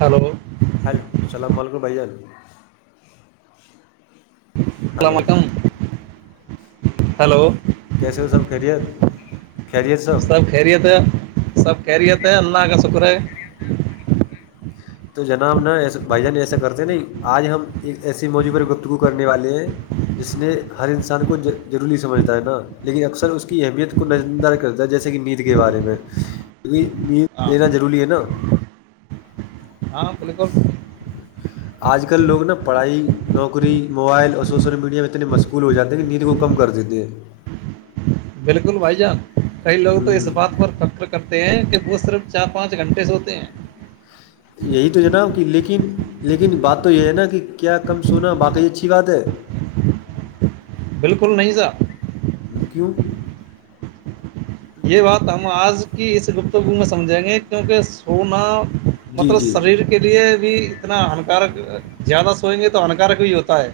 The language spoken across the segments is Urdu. ہلو ہیلو السلام علیکم بھیا ع اللام ہلو وکم ہلو کیسے وہ سب خریت خریت سب سب خیریت ہے سب خہریت ہے اللہ کا شکر ہے تو جناب نہ ایسا بھائی جان ایسا کرتے نہیں آج ہم ایک ایسسی موضوع پر گفتگو کرنے والے ہیں جس نے ہر انسان کو جرورلی سمجھتا ہے نا لیکن اکثر اس کی اہمیت کو نظ انداز کرتا ہے جیسے کہ نیند کے بارے میں کیکہ ہاں نیند لینا ضروری ہے نا ہاں بلی کون آج کل لوگ نا پڑھائی نوکری موبائل اور سوشل میڈیا میں اتنے مشغول ہو جاتے ہیں کہ نیند کو کم کر دیتے ہیں بالکل بھائی جان کئی لوگ تو اس ہوں بات پر فخر کرتے ہیں کہ وہ صرف چار پانچ گھنٹے سے ہوتے ہیں یہی تو جناب کہ لیکن لیکن بات تو یہ ہے نا کہ کیا کم سونا باقی اچھی بات ہے بالکل نہیں سر رکو یہ بات ہم آج کی اس گپتگو میں سمجھیں گے کیونکہ سونا جی مطلب جی شریر کے لیے بھی اتنا ہانکارک زیادہ سوئیں گے تو ہانکارک بھی ہوتا ہے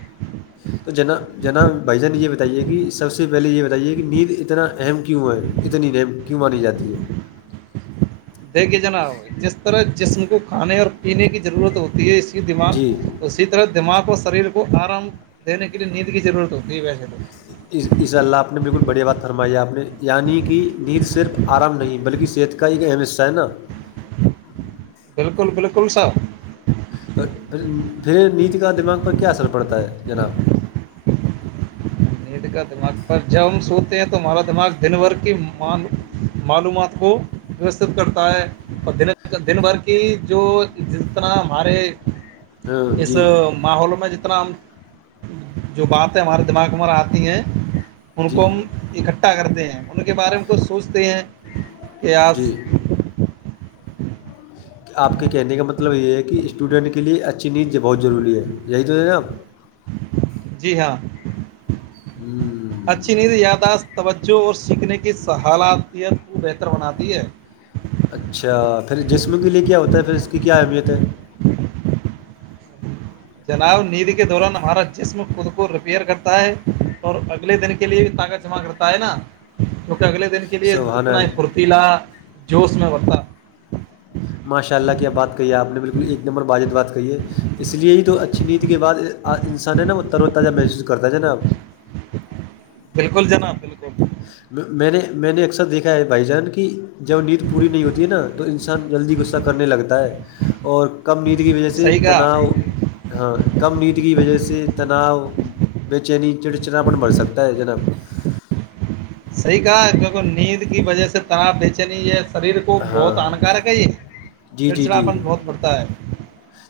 تو جنا جناب بھائی جان یہ بتائیے کہ سب سے پہلے یہ بتائیے کہ نیند اتنا اہم کیوں ہے اتنی نم کیوں ماری جاتی ہے دے کے جنا ہو جس طرح جسم کو کھانے اور پینے کی ضرورت ہوتی ہے اس کی دماغ جی تو اسی طرح دماغ اور شریر کو آرام دینے کے لیے نیند کی ضرورت ہوتی ہے ویسے تو اسضء اللہ آپ نے بالکل بڑھیا بات فرمائی ہے آپ نے یعنی کہ نیند صرف آرام نہیں بلکہ صحت کا ایک اہم حصہ ہے نا بالکل بالکل سر تو پھر پھر نیچ کا دماغ پر کیا اثر پڑتا ہے جناب ند کا دماغ پر جب ہم سوتے ہیں تو ہمارا دماغ دن بھر کی معلومات کو وستت کرتا ہے اور د دن بھر کی جو جس طرح ہمارے ہاں اس جی ماحول میں جتنا ہم جو بات ہے ہمارے دماغ میں ہم آتے ہیں ان کو جی ہم اکٹھا کرتے ہیں ان کے بارے میں ک سوچتے ہیں کہ جی آج کہ آپ کے کہنے کا مطلب یہ ہے کہ اسٹوڈنٹ کے لیے اچھی نیز بہت ضروری ہے یہی تو ہے نا آپ جی ہاں اچھی ند یاداشت توجہ اور سیکھنے کی صحلاحیت کو بہتر بناتی ہے اچھا پھر جسم کے لیے کیا ہوتا ہے پھر اس کی کیا اہمیت ہے جناب نید کے دوران ہمارا جسم خود کو ریپیئر کرتا ہے اور اگلے دن کے لیے بھی طاقت جمع کرتا ہے نا کیونکہ اگلے دن کے لیے سبحان اتنا ہی اللہ، پھرتیلا جوش میں بتا ماشاء اللہ کی آب بات کہی ہے آپ نے بالکل ایک نمبر باجد بات کہی ہے اس لیے ہی تو اچھی نید کے بعد انسان ہے نا وہ تر و تازہ محسوس کرتا ہے ج ناب بالکل جناب بالکل میں نے میں نے اکثر دیکھا ہے بھائی جان کی جب نیند پوری نہیں ہوتی ہے نا تو انسان جلدی غصہ کرنے لگتا ہے اور کم نیند کی وجہ سے صحیح کہا تناؤ ہاں کم نیند کی وجہ سے تناؤ بے چینی چڑ چناپن بڑھ سکتا ہے جناب صحیح کہا کیک نیند کی وجہ سے تناپ بیچے نہیں یہ شریر کو بہت ہاں ہانکارک ہے یہ جی جی جی چڑچڑاپن بہت پڑتا ہے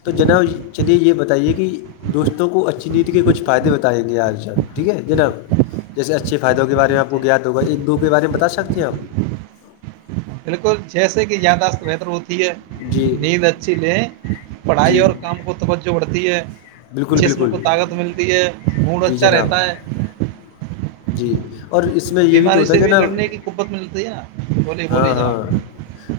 تو جناب چلیے یہ بتائیے کہ دوستوں کو اچھی نیتی کے کچھ فائدے بتائیں گے آج ش ٹھیک ہے جناب جیسے اچھھی فائدوں کے بارے میںپ ٹھیک گیا ہوا ایک دو کے بارے میں بتا سکتے ہیں آپ بالکل چھ س کی زیاداش بہتر ہوتی ہے جی نیند اچھی لے جی پڑھائی اور کام کو توجہ بڑھتی ہے بالکل جسم بالکل کو طاقت ملتی ہے مڈ جی اچھا جناب رہتا ہے جی اور اس میں یہ بھی تو بیماری ہوتا سے ہے کہ نا لڑنے کی قوت ملتی ہے نا بولیے ہاں بولیے ہاں جناب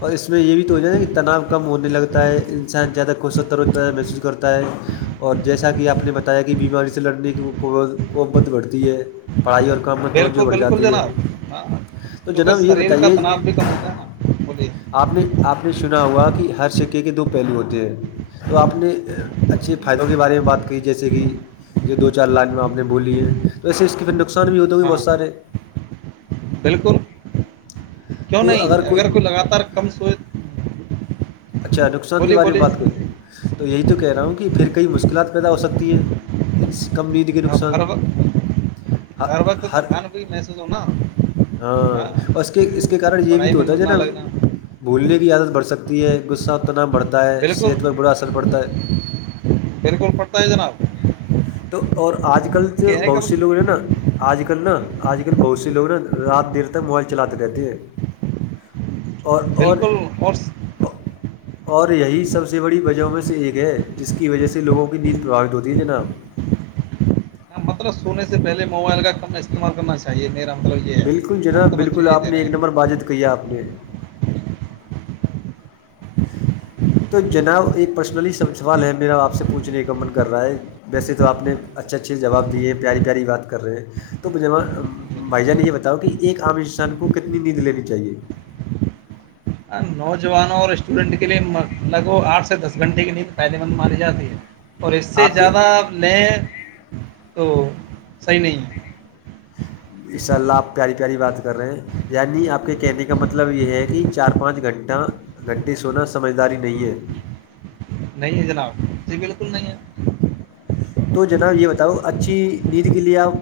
اور اس میں یہ بھی تو ہو جائےا کہ تناؤ کم ہونے لگتا ہے انسان زیادہ خوش ہوتا ہے زدہ محسوس کرتا ت اور جیسا کہ آپ نے بتایا کہ بیماری سے لڑنے کی قبت بڑھتی ہے پڑھائی اور کام میں توجہ بالکل بڑھ بالکل جاتی ہے جناب ہاں تو کیونکہ جناب یہ شریر کا بتائیے تناؤ بھی کم ہوتا ہے نا الیے آپ نے آپ نے سنا ہوا کہ ہر سکے کے دو پہلو ہوتے ہیں تو آپ نے اچھے فائدوں کے بارے میں بات کی جیسے کہ یہ دو چار لائن میں آپ نے بولی ہے تو ایسے اس کے پھر نقصان بھی ہوتا گے ہاں بہت سارے بالکل کیوں نہیں اگر کوئی لگاتار کم سوئ اچھا نقصان کے بارے میں بات کریں تو یہی تو کہہ رہا ہوں کہ پھر کئی مشکلات پیدا ہو سکتی ہیں کمرید کے اب ہر نقصان وقت ہر وقت تھکاان کوئی محسوس ہوناا ہاں اور اس کے اس کے کارن یہ بھی تو میں ہوتا ہے ج من نہ نا لگنا بھولنے کی عادت بڑھ سکتی ہے غصہ ا تنا بڑھتا ہے صحت بالکل پر برا اثر پڑتا ہے بالکل پ ت جناب تو اور آج کل تو کہنے کا بہت سے لوگ نے نا آج کل نا آج کل بہت سے لوگ نا رات دیر تک موبائل چلاتے رہتے ہیں اور اور بالکل اور اور یہی سب سے بڑی وجہوں میں سے ایک ہے جس کی وجہ سے لوگوں کی نیند پرباوت ہوتی ہے جناب اں مطلب سونے سے پہے موبائل کا کم استعمال کرنا چے اچا یہ میرا مطلب یہ ہے بالکل ہم جناب تو بچے بالکل یہ آپ دے نے رہے ایک ہیں نمبر باجد کیا آپ نے تو جناب ایک پرسنلی سوال ہے میرا آپ سے پوچھنے کا من کر رہا ہے ویسے تو آپ نے اچھے اچھے جواب دیے ہیں پیاری پیاری بات کر رہے ہیں تو جم بھائی جان نے یہ بتاؤ کہ ایک عام انسان کو کتنی نیند لینی چاہیے ہاں نوجوانوں اور اسٹوڈنٹ کے لیے لگ بھگ آٹھ سے دس گھنٹے کے لی تو فائدے مند ماری جاتی ہے اور اس سے آپ کے زیادہ آپ لیں تو صحیح نہیں ہے اس شاء ال لب پیاری پیاری بات کر رہے یعنی آپ کے کہنے کا مطلب یہ ہے کہ چار پانچ گھنٹہ گھنٹے سونا سمجھداری نہیں ہے نہیں جناب جی بالکل نہیں ہے تو جناب یہ بتاؤ اچھی ند کے لیے آپ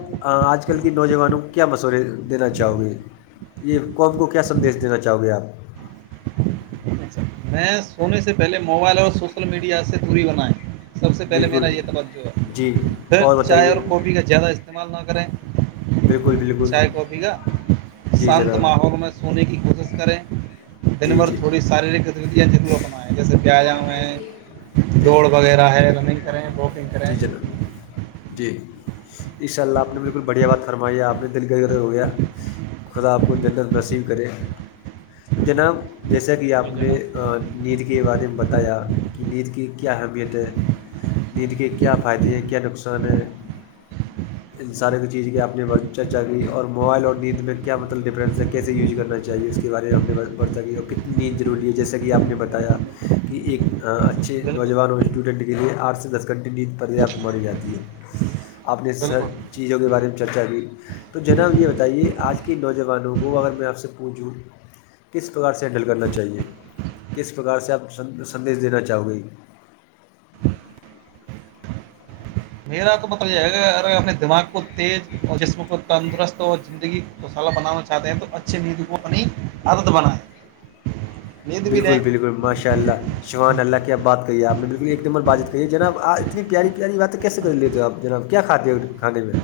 آج کل کے نوجوانوں کو کیا مشورے دینا چاہو گے یہ قب کو کیا سندیش دینا چاہو گے آپ اچھا میں سونے سے پہلے موبائل اور سوشل میڈیا سے دوری بنائ سب سے پہلے بالکل میرا یہ توجہ جی پھر چائے اور کافی کا زیادہ استعمال نہ کریں بالکل بالکل چائے کافی کا جی شانت جناب ماحول میں سونے کی کوشش کریں دن جی بھر جی تھوڑی شارییرک ضرور اپنیں جیسے بیایا ہیں جی دوڑ وغیرہ ہے رننگ کریں واکنگ کریں جی جناب جی اشاء اللہ آپ نے بالکل بڑھیا بات فرمائی آپ نے دل کا غرض ہو گیا خدا آپ کو جنت نسیب کرے تو جناب جیسا کہ آپ بالکل نے جناب نیند کے بارے میں بتایا کہ نیند کی کیا اہمیت ہے نید کے کیا فائدے ہیں کیا نقصان ہے ان سارے کی چیز کی آپ نے چرچا کی اور موبائل اور نیند میں کیا مطلب ڈفرینس ہے کیسے وز کرنا چاہیے اس اس کے بارے میں ہم نے پڑ کی کتنی ضوری ہے جیسا کہ آپ نے بتایا بالکل بالکل کہ ایک اچھے نوجوان اور بالکل اسٹوڈنٹ کے لیئے آٹھ سے دس کنٹنی پریاپت مانی جاتی ہے آپ نے سب بالکل چیزوں کے بارے میں چرچا کی تو جناب یہ بتائیے آج کے نوجوانوں کو اگر میں آپ سے پوچھوں کس پرکار سے ہینڈل کرنا چاہیے کس پرکار سے آپ سندیش دینا چاہو گے میرا تو مطلب یہ ہے ا اپنے دماغ کو تیز اور جسم کو تندرست اور زندگی مسالہ بنانا چاہتے ہیں تو اچھے میند کو اپنی عرد بنائیں نیند بھی لیں بالکل بالکل ماشاء اللہ شمان اللہ کی آپ باتی آپ نے بالکل ایک نمبر بات چیت کیی جنابپ اتنی پیاری پیاری باتیں کیسے کر لیتے ہو آپ جناب کیا کھاتی کھدے میں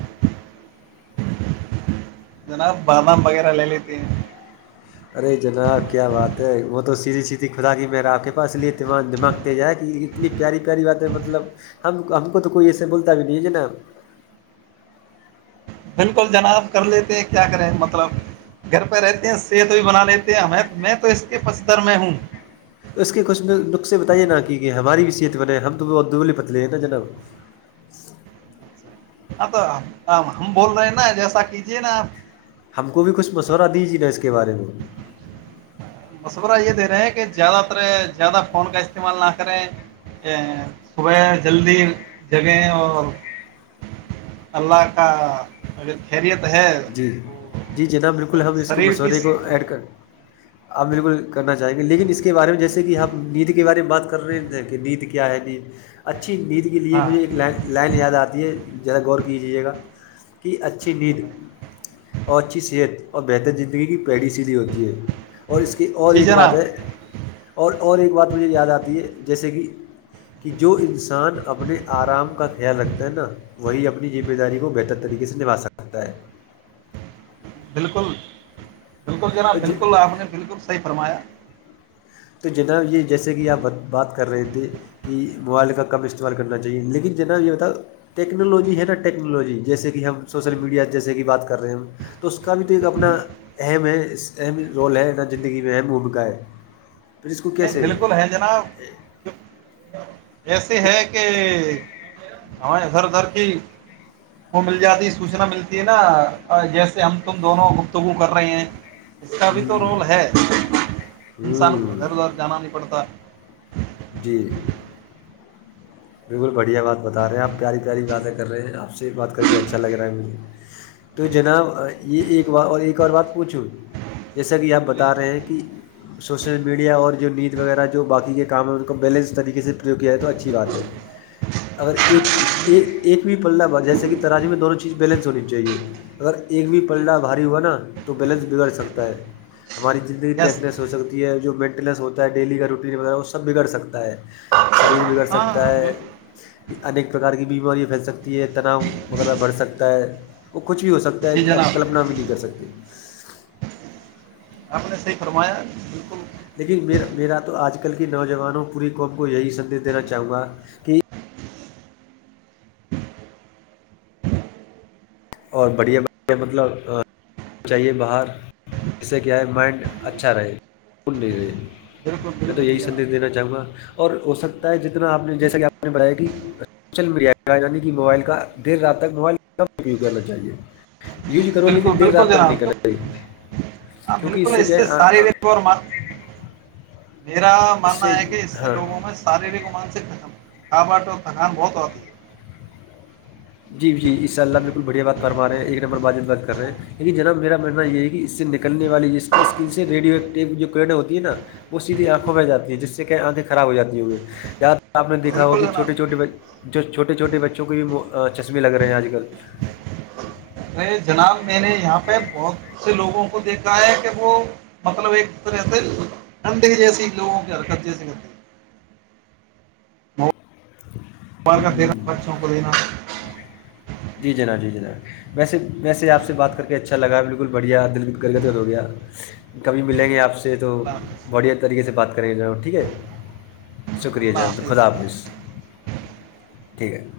جناب بادام وغیرہ لے لی ت ارے جناب کیا بات ہے وہ تو سیدھی سیدھی خھدا کی میرا آپ کے پاس اس لیےا دماغ تیز آ ہے کہ اتنی پیاری پیاری بات ہے مطلب ہم ہم کو تو کوئی ایسے بولتا بھی نہیں ہے جے نا بالکل جناب کر لیتے کیا کریں مطلب گھر پہ رہتے ہیں صحت بھی بنا لیتے ہیں میں تو اس کے پستر میں ہوں تو اس کے کچھ نقخے بتائیے نا کہ کہ ہماری بھی صحت بنےے ہم تو بدبل پتلے ہیں نا جناب ہاں تو ہم بول رہے ہیں نا جیسا کیجیے نا آپ ہم کو بھی کچھ مشورہ دیجی نا اس کے بارے میں آپ مشورہ یہ دے رہے ہیں کہ زیادہ تر زیادہ فون کا استعمال نہ کریں صبح جلدی جگیں اور اللہ کا ا خیریت ہے جی تو جی جناب بالکل ہم اس کو شریر کی مسورے کو ایڈ کریں آپ بالکل کرنا چاہیں گے لیکن اس کے بارے میں جیسے کہ ہمپ نید کے بارے میں بات کر رہے ہیں کہ نید کیا ہے ن اچھی مید [unintelligible] لیے ہاں مجھے ایک لائن یاد آتی ہے ذرا غور کیجیے گا کہ اچھی نیند اور اچھی صحت اور بہتر زندگی کی پہڑ سی لی ہوتی ہے اور اس کہ اور جی ایک بات جناب ہے اور اور ایک بات مجھے یاد آتی ہے جیسے کہ کہ جو انسان اپنے آرام کا خیال رکھتا ہے نا وہ اپنی ذمہ داری کو بہتر طریق سے نبا سکتے پتا ہے بالکل بالکل جناب تو بالکل آپ نے بالکل صحیح فرمایا تو جناب یہ جیسے کہ آپ بات کر رہے تھے کہ موائل کا کم استعمال کرنا چاہیے لیکن ج نا یہ ہو تھا ٹیکنالوجی ہے نا ٹیکنالوجی جیسے کہ ہم سوشل میڈیا جیسے کہ بات کر رہے ہم تو اس کا بھی تو ایک اپنا اہم ہے اہم رول ہے نہ زندگی میں اہم بھومکا ہے پھر اس کو نہیں کیسے بالکل ہے جناب ایسے ہے کہ ہمارے ادھر ادھر کی وہ مل جاتی سوچنا ملتی ہے نا جیسے ہم تم دونوں گفتگو کر رہے ہیں میں اس کا بھی تو رول ہے انسان کو ہوں ادھر ادھر جانا نہیں پڑتا جی بالکل بڑھیا بات بتا رہے ہیں آپ پیاری پیاری باتیں کر رہے ہیں آپ سے بات کر کے اچھا لگ رہا ہے مجھے تو جناب یہ ایک اور ایک اور بات پوچھو جیسا کہ آپ بولیے بتا رہے ہیں جناب کہ سوشل میڈیا اور جو نید وغیرہ جو باقی کے کام میں اس کو بیلنس طریقے سے پرریوگ کیاائے تو اچھی بات ہے اگر ایک ایک بھی پللا بات جیسے کہ تراجی میں دونوں چیز بیلنس ہونی چاہیے اگر ایک بھی پلڈا بالکل بھاری ہوا نا تو بیلنس بگڑ سکتا ہے ہماری زندگی ٹیس یس لیس ہو سکتی ہے جو مینٹیننس ہوتا ہے ڈیلی کا روٹین وغیرہ وہ س بگڑ سکتا ہے شریر بگڑ ہاں سکتا ہے بالکل انیک پرکار کی بیماریاں پھیل سکتی ہے تناؤ وغیرہ بڑھ سکتا ہے وہ کچھ بھی ہو سکتا جی ہے آپ جناب کلپنا بھی نہیں کر سکتے آپ نے صحی فرمایا بالکل لیکن میر میرا تو آج کل کی نوجوانوں پوری قوم کو یہی سندیش دینا چاہوں گا کہ اور بڑھیا بڑھیا مطلب چاہیے باہر اس سے کیا ہے مائنڈ اچھا رہےول نہیں رہے بالکل میں تو بالکل یہی جی سندیش جناب دینا چاہوں گا اور ہو سکتا ہے جتنا آپ نے جیسا کہ آپ نے بڑھیا کہ سوشل میڈیا کا یعنی موبائل کا دیر رات تک موبائل کم کرنا چاہیے یوز کرو بالکل لیکن دیر رات بالکل تک نہیں جناب کرنا چاہیے ہاں کیونکہ بالکل اس کیا سے ساری ہے ر اور م میرا اس ماننا سے ہے کہ اس سے ہاں لوگوں میں شاریرک اور مانسک تھک کھ باٹ اور تھکان بہت ہوتی ہے جی جی اساء اللہ بال بل بڑیا بات فرما رہ ہیں ایک نمبر ماجد بات کر رہے ہیں لیکن جناب میرا ماننا یہ ہے کہ اس سے نکلنے والی جس کی اسکرین سے ریڈو ایکٹی جو کوڈ ہوتی ہے نا وہ سیدھی آنکھوں بہ جاتی ہے جس سے کہ آنکھیں خراب ہو جاتی ہو ہیں یہاں آپ نے دیکھا ہو بالکل کہ جناب چوٹے چھوے جو چھوٹے چھوٹے بچوں کے بھی چشمے لگ رہے ہیں آج کل ا جناب میں نے یہاں پہ بہت سے لوگوں کو دیکھا ہے کہ وہ مطلب ایک گندگ جیسیے لوگوں کے جیسے گند ب کا دینا خرچوں کو دینا جی جناب جی جناب ویسے ویسے آپ سے بات کر کے اچھا لگا بالکل بڑھیا دل گرگدر ہو گیا کبھی ملیں گے آپ سے تو اللہ حافظ بڑیا طریقے سے بات کریں گے جو ہے ٹھیک ہے شکریہ جناب تو خدا حافظ ٹھیک ہے